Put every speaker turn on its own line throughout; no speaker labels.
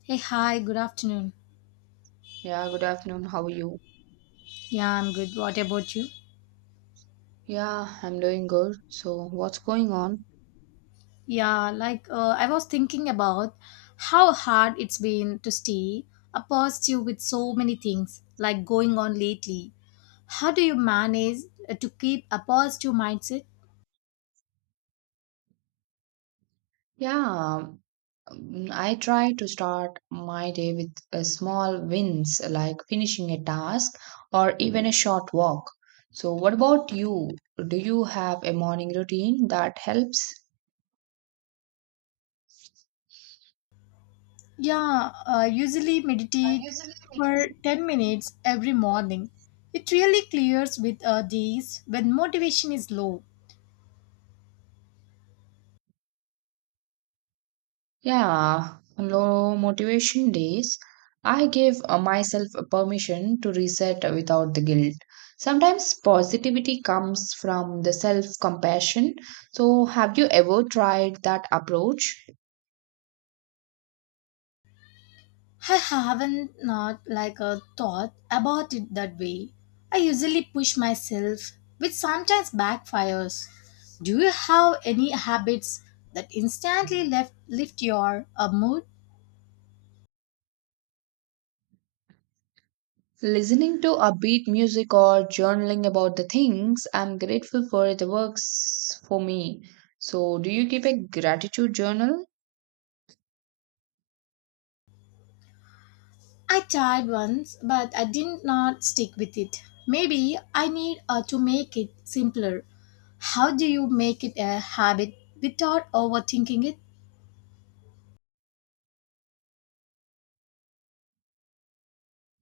Hey, hi, good afternoon.
Yeah, good afternoon. How are you?
Yeah, I'm good. What about you?
Yeah, I'm doing good. So, what's going on?
I was thinking about how hard it's been to stay a positive with so many things like going on lately. How do you manage to keep a positive mindset?
Yeah, I try to start my day with small wins like finishing a task or even a short walk. So, what about you? Do you have a morning routine that helps?
Yeah, I usually meditate
Usually.
for 10 minutes every morning. It really clears with days when motivation is low.
Yeah, low motivation days, I give myself a permission to reset without the guilt. Sometimes positivity comes from the self compassion. So, have you ever tried that approach?
I haven't not like a thought about it that way. I usually push myself, which sometimes backfires. Do you have any habits that instantly left lift your mood?
Listening to upbeat music or journaling about the things I'm grateful for, it works for me. So, do you keep a gratitude journal?
I tried once, but I did not stick with it. Maybe I need to make it simpler. How do you make it a habit without overthinking it?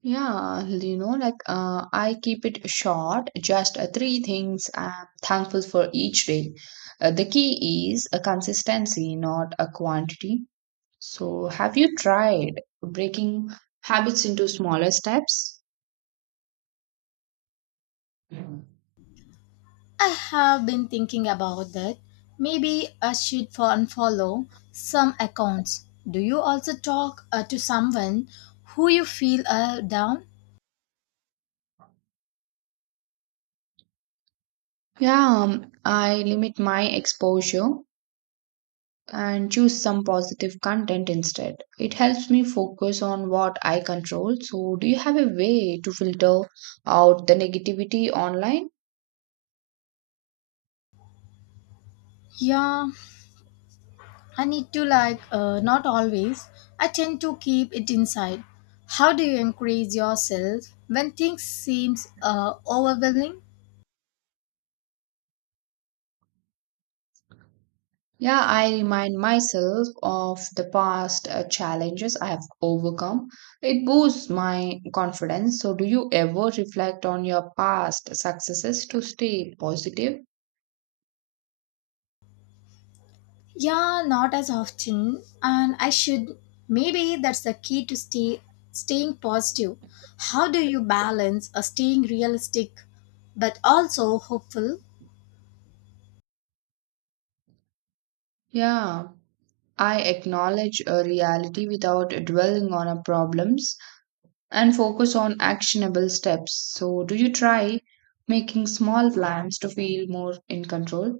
Yeah, like I keep it short, just three things I'm thankful for each day. The key is a consistency, not a quantity. So, have you tried breaking habits into smaller steps? Yeah,
I have been thinking about that. Maybe I should unfollow some accounts. Do you also talk to someone who you feel down?
I limit my exposure and choose some positive content instead. It helps me focus on what I control. So, do you have a way to filter out the negativity online?
Yeah, I need to not always. I tend to keep it inside. How do you encourage yourself when things seems overwhelming?
Yeah, I remind myself of the past challenges I have overcome. It boosts my confidence. So, do you ever reflect on your past successes to stay positive?
Yeah, not as often. And I should. Maybe that's the key to staying positive. How do you balance a staying realistic but also hopeful?
Yeah, I acknowledge a reality without dwelling on our problems and focus on actionable steps. So, do you try making small plans to feel more in control?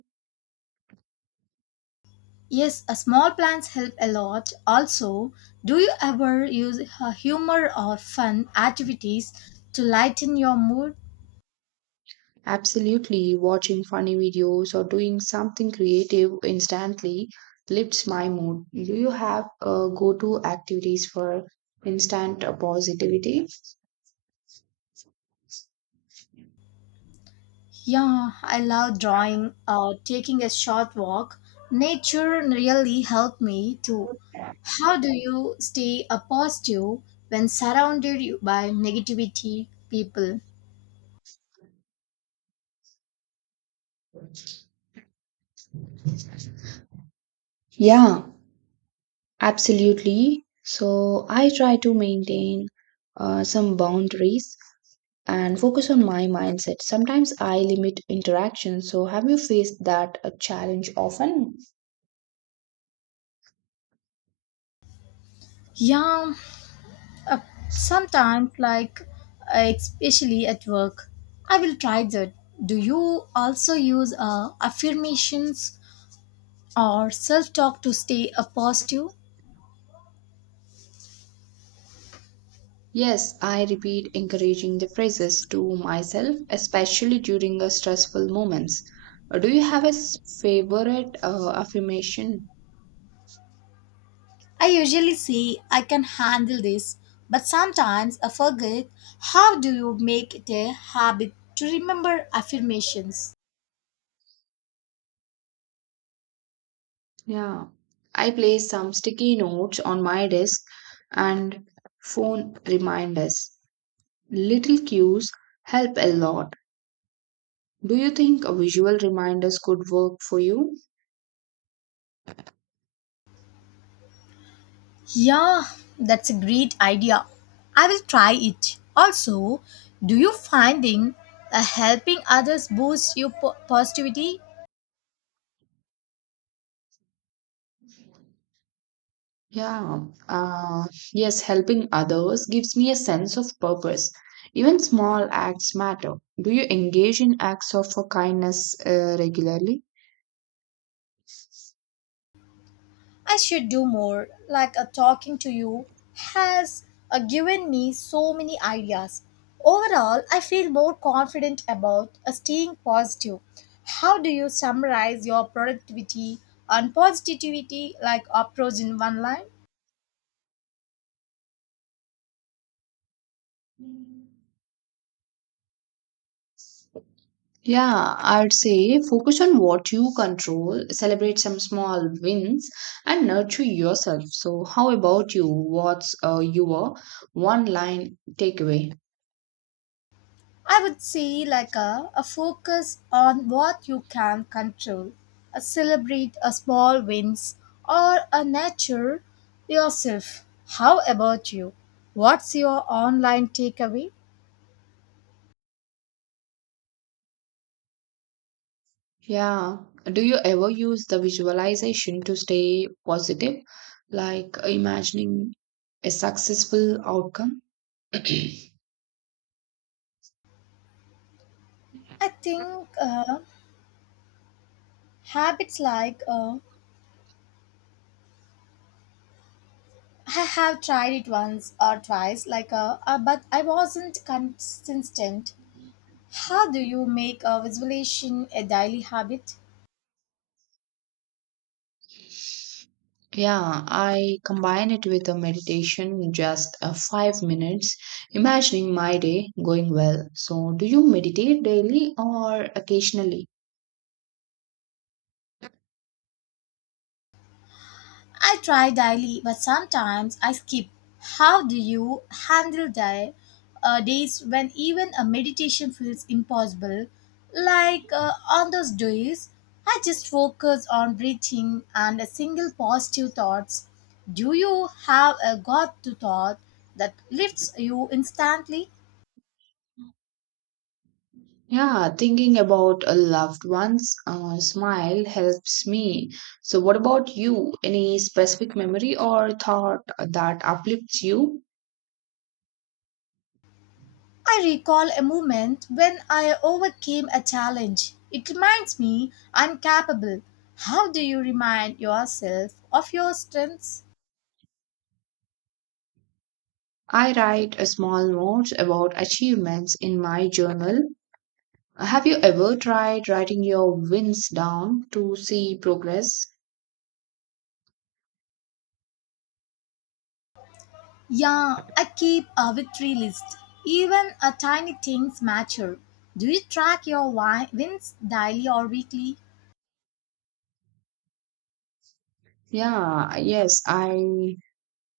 Yes, a small plans help a lot. Also, do you ever use humor or fun activities to lighten your mood?
Absolutely, watching funny videos or doing something creative instantly lifts my mood. Do you have go-to activities for instant positivity?
Yeah, I love drawing, taking a short walk. Nature really helped me too. How do you stay a positive when surrounded you by negativity people?
Yeah, absolutely. So I try to maintain some boundaries and focus on my mindset. Sometimes I limit interaction. So have you faced that a challenge often?
Yeah, uh, Sometimes, especially at work, I will try that. Do you also use affirmations or self talk to stay a positive?
Yes, I repeat encouraging the phrases to myself, especially during the stressful moments. Do you have a favorite affirmation?
I usually say I can handle this, but sometimes I forget. How do you make it a habit to remember affirmations?
Yeah. I place some sticky notes on my desk and phone reminders. Little cues help a lot. Do you think visual reminders could work for you?
Yeah, that's a great idea. I will try it. Also, do you finding helping others boosts your positivity?
Yeah, uh, yes, helping others gives me a sense of purpose. Even small acts matter. Do you engage in acts of kindness regularly?
I should do more, like a talking to you has given me so many ideas. Overall, I feel more confident about staying positive. How do you summarize your productivity and positivity like approach in one line?
Yeah, I'd say focus on what you control, celebrate some small wins, and nurture yourself. So, how about you? What's your one line takeaway?
I would say like a focus on what you can control, a celebrate a small wins or a nurture yourself. How about you? What's your online takeaway?
Yeah, do you ever use the visualization to stay positive? Like imagining a successful outcome.
I think habits like I have tried it once or twice, like but I wasn't consistent. How do you make a visualization a daily habit?
Yeah, I combine it with a meditation, just a 5 minutes imagining my day going well. So, do you meditate daily or occasionally?
I try daily, but sometimes I skip. How do you handle days when even a meditation feels impossible? On those days, I just focus on breathing and a single positive thoughts. Do you have a God to thought that lifts you instantly?
Yeah, thinking about a loved one's smile helps me. So, what about you? Any specific memory or thought that uplifts you?
I recall a moment when I overcame a challenge. It reminds me I'm capable. How do you remind yourself of your strengths?
I write a small notes about achievements in my journal. Have you ever tried writing your wins down to see progress?
Yeah, I keep a victory list. Even a tiny things matter. Do you track your wins daily or weekly?
Yeah, yes, I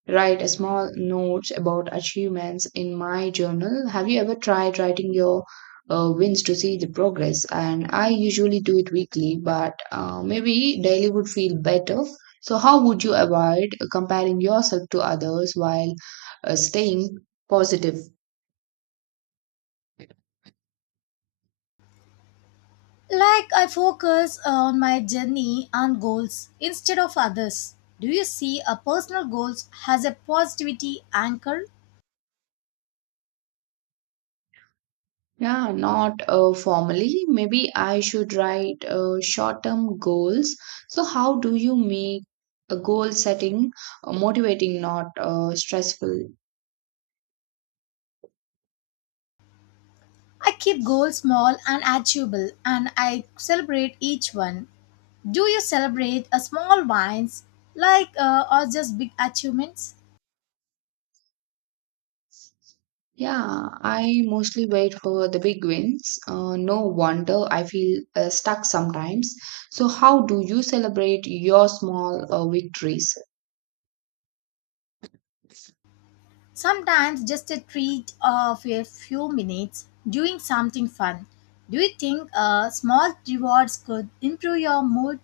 write a small notes about achievements in my journal. Have you ever tried writing your wins to see the progress? And I usually do it weekly, but maybe daily would feel better. So, how would you avoid comparing yourself to others while staying positive?
Like I focus on my journey and goals instead of others. Do you see a personal goals has a positivity anchor?
Yeah, not formally. Maybe I should write short-term goals. So, how do you make a goal setting motivating, not stressful?
I keep goals small and achievable and I celebrate each one. Do you celebrate a small wins or just big achievements?
Yeah, I mostly wait for the big wins. No wonder I feel stuck sometimes. So, how do you celebrate your small victories?
Sometimes just a treat of a few minutes doing something fun. Do you think small rewards could improve your mood?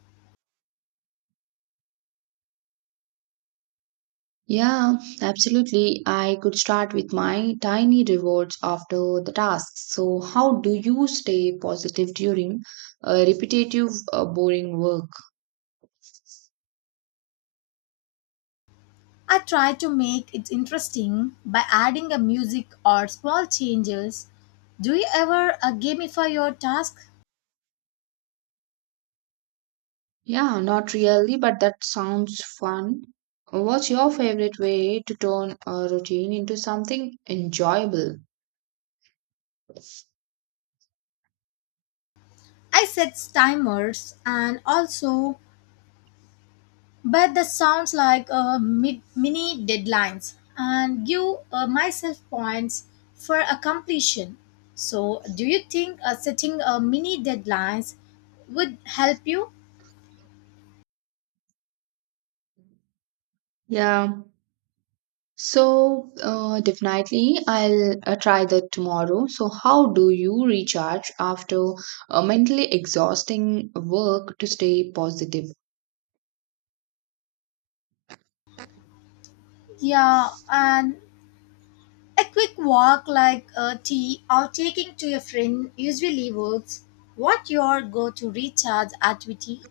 Yeah, absolutely. I could start with my tiny rewards after the tasks. So, how do you stay positive during repetitive, boring work?
I try to make it interesting by adding a music or small changes do you ever gamify your task?
Yeah, not really, but that sounds fun. What's your favorite way to turn a routine into something enjoyable?
I set timers and also but that sounds like a mini deadlines and give myself points for a completion. So, do you think setting a mini deadlines would help you?
Yeah. So, definitely, I'll try that tomorrow. So, how do you recharge after mentally exhausting work to stay positive?
Yeah, and a quick walk like a tea or taking to your friend usually works. What your go-to recharge activity?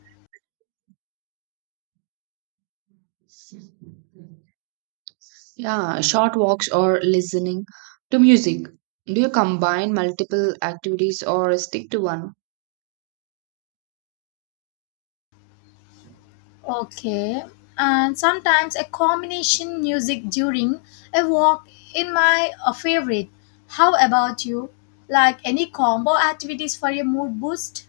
Yeah, short walks or listening to music. Do you combine multiple activities or stick to one?
Okay. And sometimes a combination music during a walk in my favorite. How about you? Like any combo activities for your mood boost?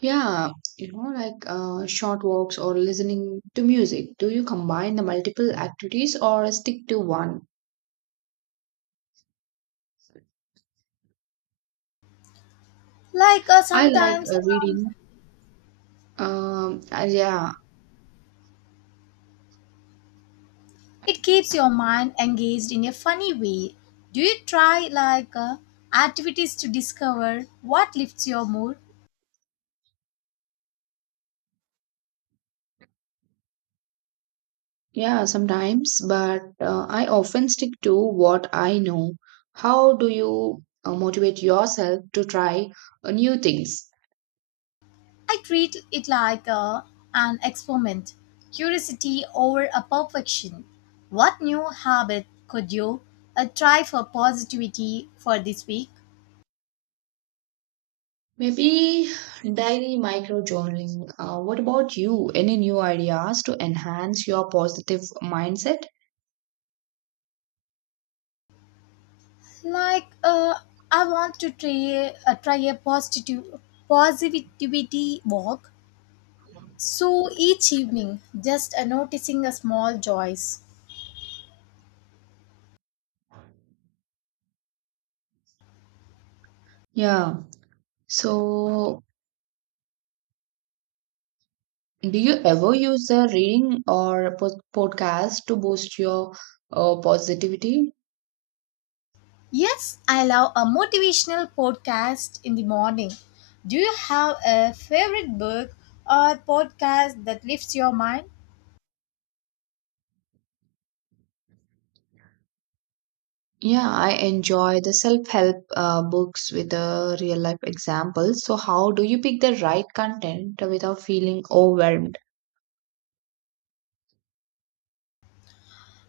Yeah, like short walks or listening to music. Do you combine the multiple activities or stick to one? I like
Sometimes
reading. Yeah.
it keeps your mind engaged in a funny way. Do you try activities to discover what lifts your mood?
Yeah, sometimes, but I often stick to what I know. How do you motivate yourself to try new things?
I treat it like a, an experiment, curiosity over a perfection. What new habit could you try for positivity for this week?
Maybe diary micro journaling. What about you? Any new ideas to enhance your positive mindset?
Like, uh, I want to try, a positive positivity walk. So each evening, just noticing a small joys.
Yeah. So, do you ever use a reading or a podcast to boost your positivity?
Yes, I love a motivational podcast in the morning. Do you have a favorite book or podcast that lifts your mind?
Yeah, I enjoy the self-help books with the real life examples. So how do you pick the right content without feeling overwhelmed?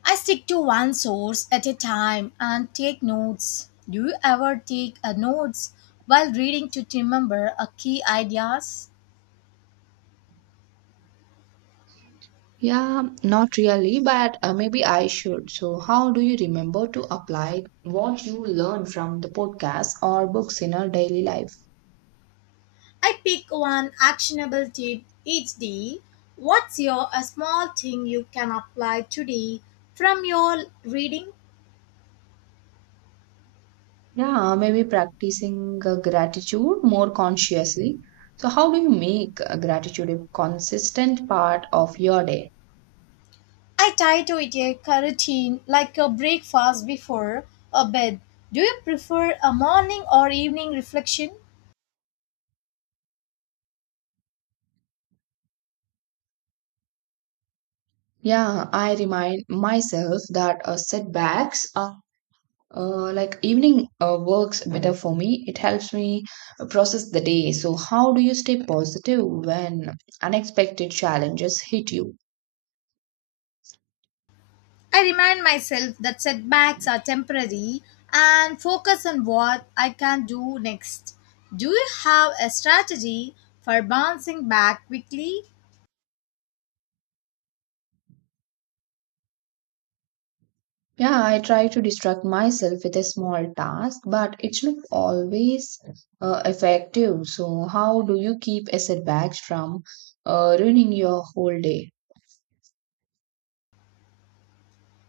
I stick to one source at a time and take notes. Do you ever take a notes while reading to remember a key ideas?
Yeah, not really, but maybe I should. So how do you remember to apply what you learn from the podcast or books in our daily life?
I pick one actionable tip each day. What's your a small thing you can apply today from your reading?
Yeah, maybe practicing gratitude more consciously. So how do you make gratitude a consistent part of your day?
I try to eat a carotene like a breakfast before a bed. Do you prefer a morning or evening reflection?
Yeah, I remind myself that setbacks are like evening works better for me. It helps me process the day. So, how do you stay positive when unexpected challenges hit you?
I remind myself that setbacks are temporary and focus on what I can do next. Do you have a strategy for bouncing back quickly?
Yeah, I try to distract myself with a small task, but it's not always effective. So, how do you keep a setbacks from ruining your whole day?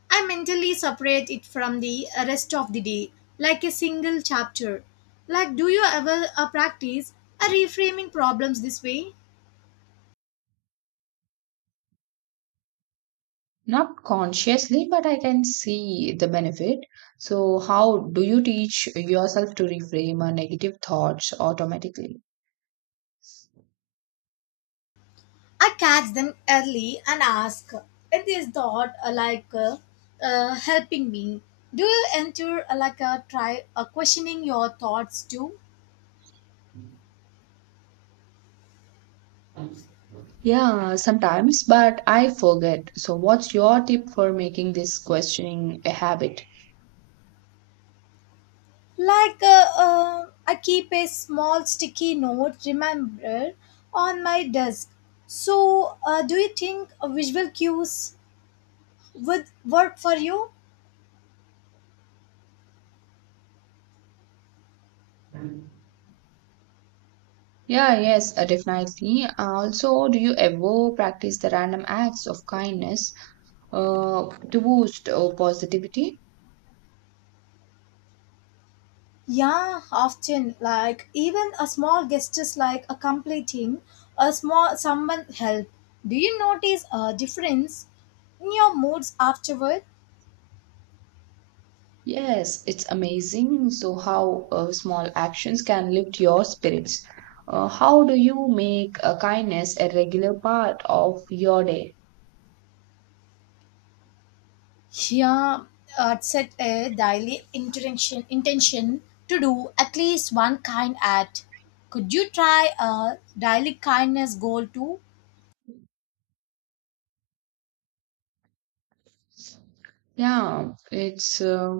I mentally separate it from the rest of the day like a single chapter. Like, do you ever practice a reframing problems this way?
Not consciously, but I can see the benefit. So, how do you teach yourself to reframe a negative thoughts automatically?
I catch them early and ask if this dog helping me. Do you enter try questioning your thoughts too?
Yeah, sometimes, but I forget. So, what's your tip for making this questioning a habit?
I keep a small sticky note remember on my desk. So do you think visual cues would work for you?
Yeah, yes, definitely. Also, do you ever practice the random acts of kindness to boost positivity?
Yeah, often like even a small gestures like a completing a small someone help. Do you notice a difference in your moods afterward?
Yes, it's amazing. So, how small actions can lift your spirits. How do you make kindness a regular part of your day?
Yeah, Set a daily intention to do at least one kind act. Could you try a daily kindness goal too?
Yeah, it's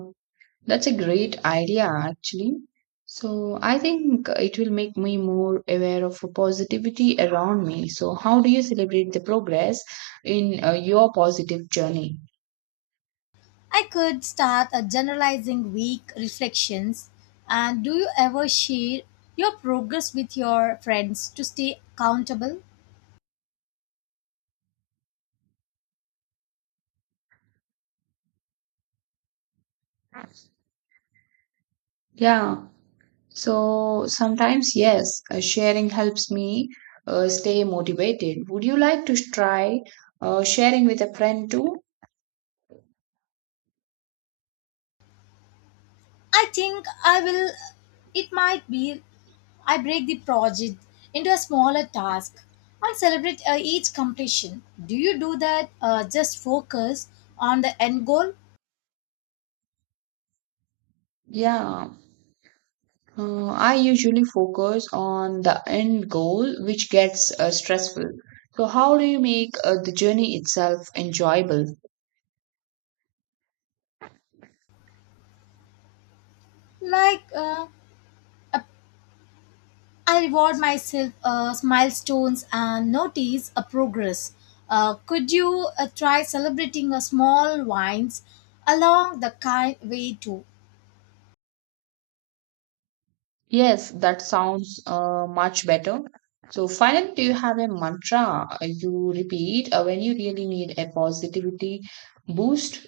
that's a great idea actually. So, I think it will make me more aware of positivity around me. So, how do you celebrate the progress in your positive journey?
I could start a generalizing week reflections. And do you ever share your progress with your friends to stay accountable?
Yeah, so sometimes, yes, sharing helps me stay motivated. Would you like to try sharing with a friend too?
I think I will. It might be I break the project into a smaller task and celebrate each completion. Do you do that? Just focus on the end goal,
Yeah, I usually focus on the end goal, which gets stressful. So, how do you make the journey itself enjoyable?
like uh, I reward myself milestones and notice a progress. Could you try celebrating a small wins along the kind way too?
Yes, that sounds much better. So, finally, do you have a mantra you repeat when you really need a positivity boost?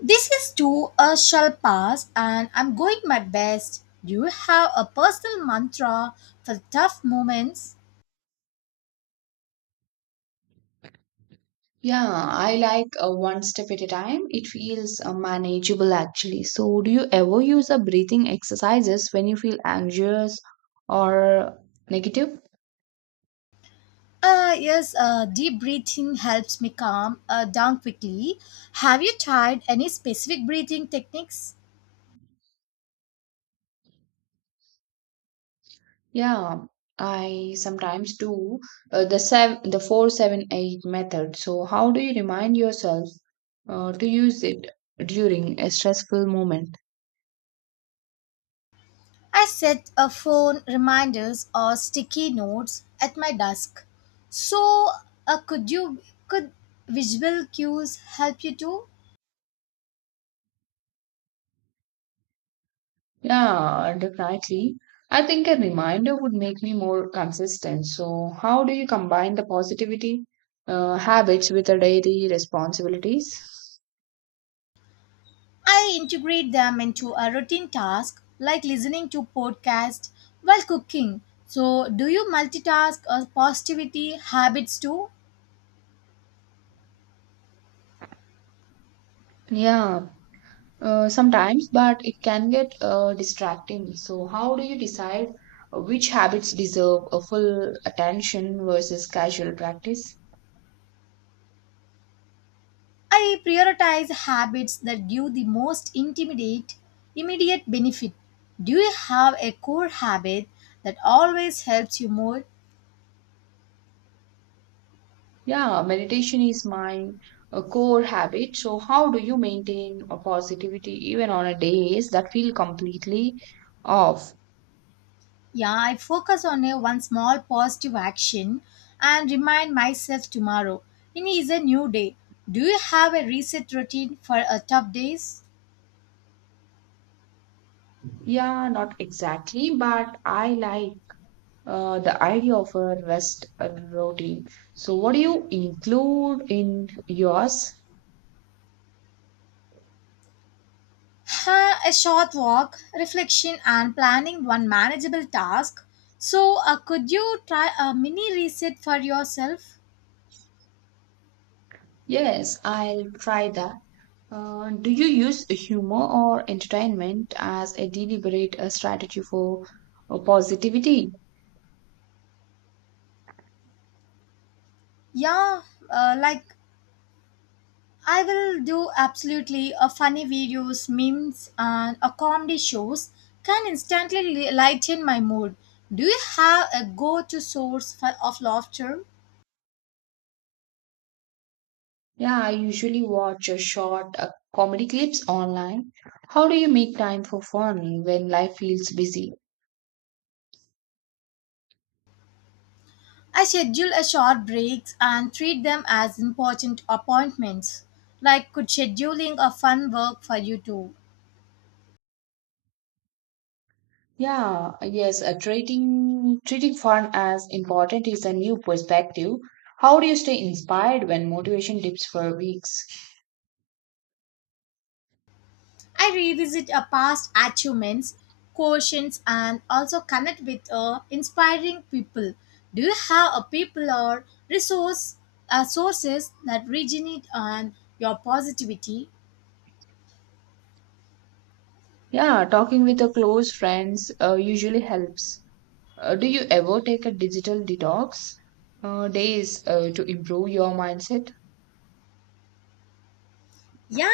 This is too a shall pass, and I'm going my best. Do you have a personal mantra for tough moments?
Yeah, I like one step at a time. It feels manageable actually. So, do you ever use a breathing exercises when you feel anxious or negative?
Yes, deep breathing helps me calm down quickly. Have you tried any specific breathing techniques?
Yeah, I sometimes do the 4-7-8 method. So, how do you remind yourself to use it during a stressful moment?
I set a phone reminders or sticky notes at my desk. So, could you could visual cues help you too?
Yeah, definitely. I think a reminder would make me more consistent. So, how do you combine the positivity habits with the daily responsibilities?
I integrate them into a routine task like listening to podcast while cooking. So, do you multitask or positivity habits too?
Yeah, sometimes, but it can get distracting. So, how do you decide which habits deserve a full attention versus casual practice?
I prioritize habits that give the most intimidate immediate benefit. Do you have a core habit that always helps you more?
Yeah, meditation is my core habit. So, how do you maintain a positivity even on a days that feel completely off?
Yeah, I focus on a one small positive action and remind myself tomorrow. It is a new day. Do you have a reset routine for a tough days?
Yeah, not exactly, but I like the idea of a rest routine. So, what do you include in yours?
Huh, a short walk, reflection, and planning one manageable task. So, could you try a mini reset for yourself?
Yes, I'll try that. Do you use humor or entertainment as a deliberate strategy for positivity?
Yeah, like I will do absolutely. A funny videos, memes, and a comedy shows can instantly lighten my mood. Do you have a go-to source for, of laughter?
Yeah, I usually watch a short comedy clips online. How do you make time for fun when life feels busy?
I schedule a short breaks and treat them as important appointments. Like could scheduling a fun work for you too.
Yeah, yes, treating fun as important is a new perspective. How do you stay inspired when motivation dips for weeks?
I revisit our past achievements, quotients, and also connect with inspiring people. Do you have a people or resource sources that originate on your positivity?
Yeah, talking with your close friends usually helps. Do you ever take a digital detox days to improve your mindset?
Yeah,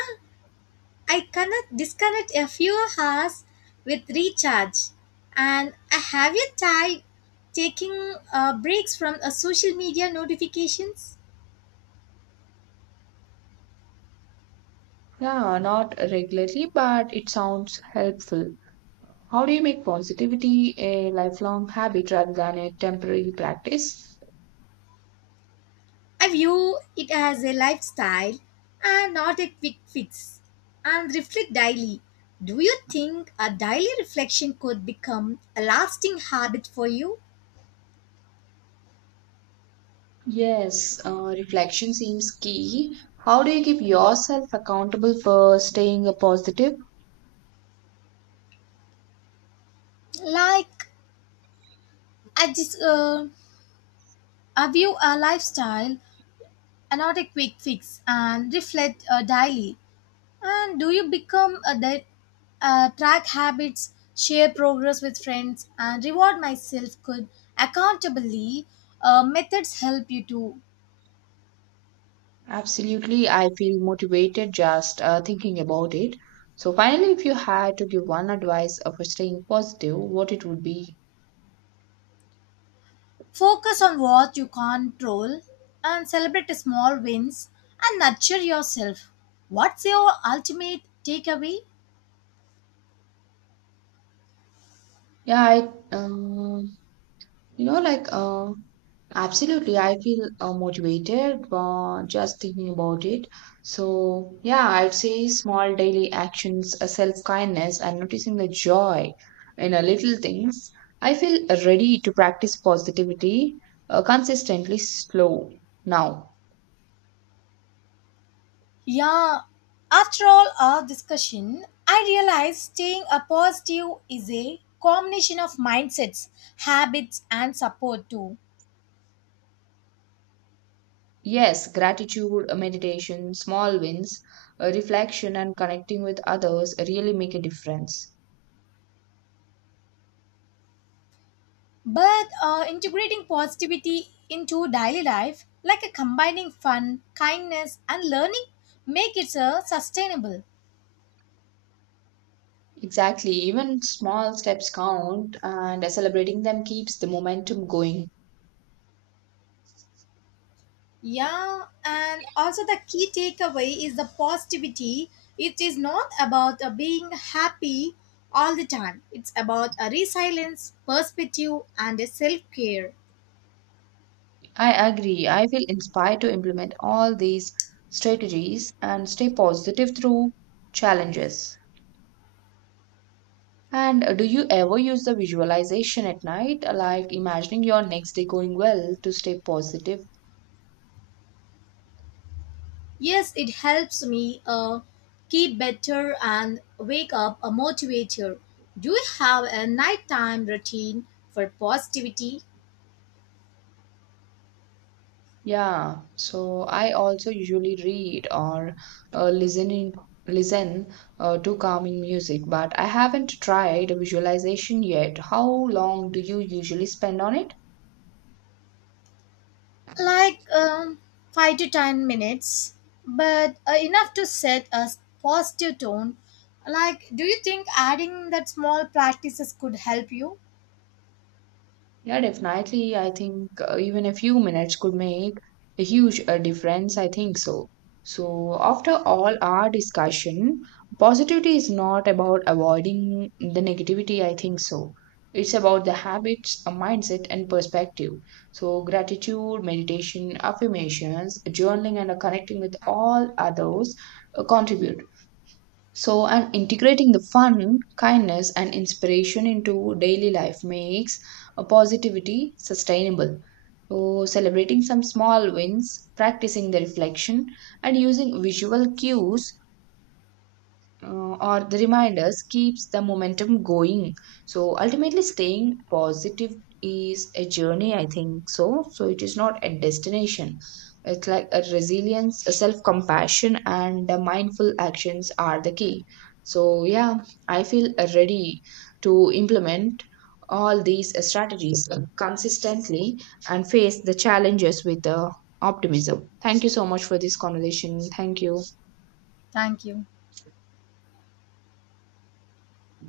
I connect disconnect a few hours with recharge, and I have you tried taking breaks from social media notifications?
Yeah, not regularly, but it sounds helpful. How do you make positivity a lifelong habit rather than a temporary practice?
I view it as a lifestyle and not a quick fix and reflect daily. Do you think a daily reflection could become a lasting habit for you?
Yes, reflection seems key. How do you keep yourself accountable for staying a positive?
Like, I just I view a lifestyle and not a quick fix and reflect daily. And do you become a that track habits, share progress with friends, and reward myself? Could accountably methods help you too?
Absolutely, I feel motivated just thinking about it. So, finally, if you had to give one advice for staying positive, what it would be?
Focus on what you control and celebrate the small wins and nurture yourself. What's your ultimate takeaway?
Yeah, I, um, you know, like absolutely, I feel motivated just thinking about it. So, yeah, I'd say small daily actions, self kindness, and noticing the joy in little things. I feel ready to practice positivity consistently, slow. Now,
Yeah, after all our discussion, I realized staying a positive is a combination of mindsets, habits, and support too.
yes, gratitude, meditation, small wins, reflection, and connecting with others really make a difference.
But integrating positivity into daily life, like a combining fun, kindness, and learning, make it sustainable.
Exactly, even small steps count, and celebrating them keeps the momentum going.
Yeah, and also the key takeaway is the positivity. It is not about being happy all the time, it's about a resilience, perspective, and self care.
I agree. I feel inspired to implement all these strategies and stay positive through challenges. And do you ever use the visualization at night, like imagining your next day going well to stay positive?
Yes, it helps me keep better and wake up a motivator. Do you have a nighttime routine for positivity?
Yeah, so I also usually read or uh, listening listen to calming music, but I haven't tried visualization yet. How long do you usually spend on it?
like um, 5 to 10 minutes, but enough to set a positive tone. Like, do you think adding that small practices could help you?
Yeah, definitely. I think even a few minutes could make a huge difference. I think so. So, after all our discussion, positivity is not about avoiding the negativity. I think so. It's about the habits, a mindset, and perspective. So, gratitude, meditation, affirmations, journaling, and connecting with all others contribute. So, and integrating the fun, kindness, and inspiration into daily life makes a positivity sustainable. So, celebrating some small wins, practicing the reflection, and using visual cues or the reminders keeps the momentum going. So ultimately, staying positive is a journey, I think so. So it is not a destination. It's like a resilience, a self compassion, and the mindful actions are the key. So yeah, I feel ready to implement all these strategies consistently and face the challenges with the optimism. Thank you so much for this conversation. Thank you.
Thank you.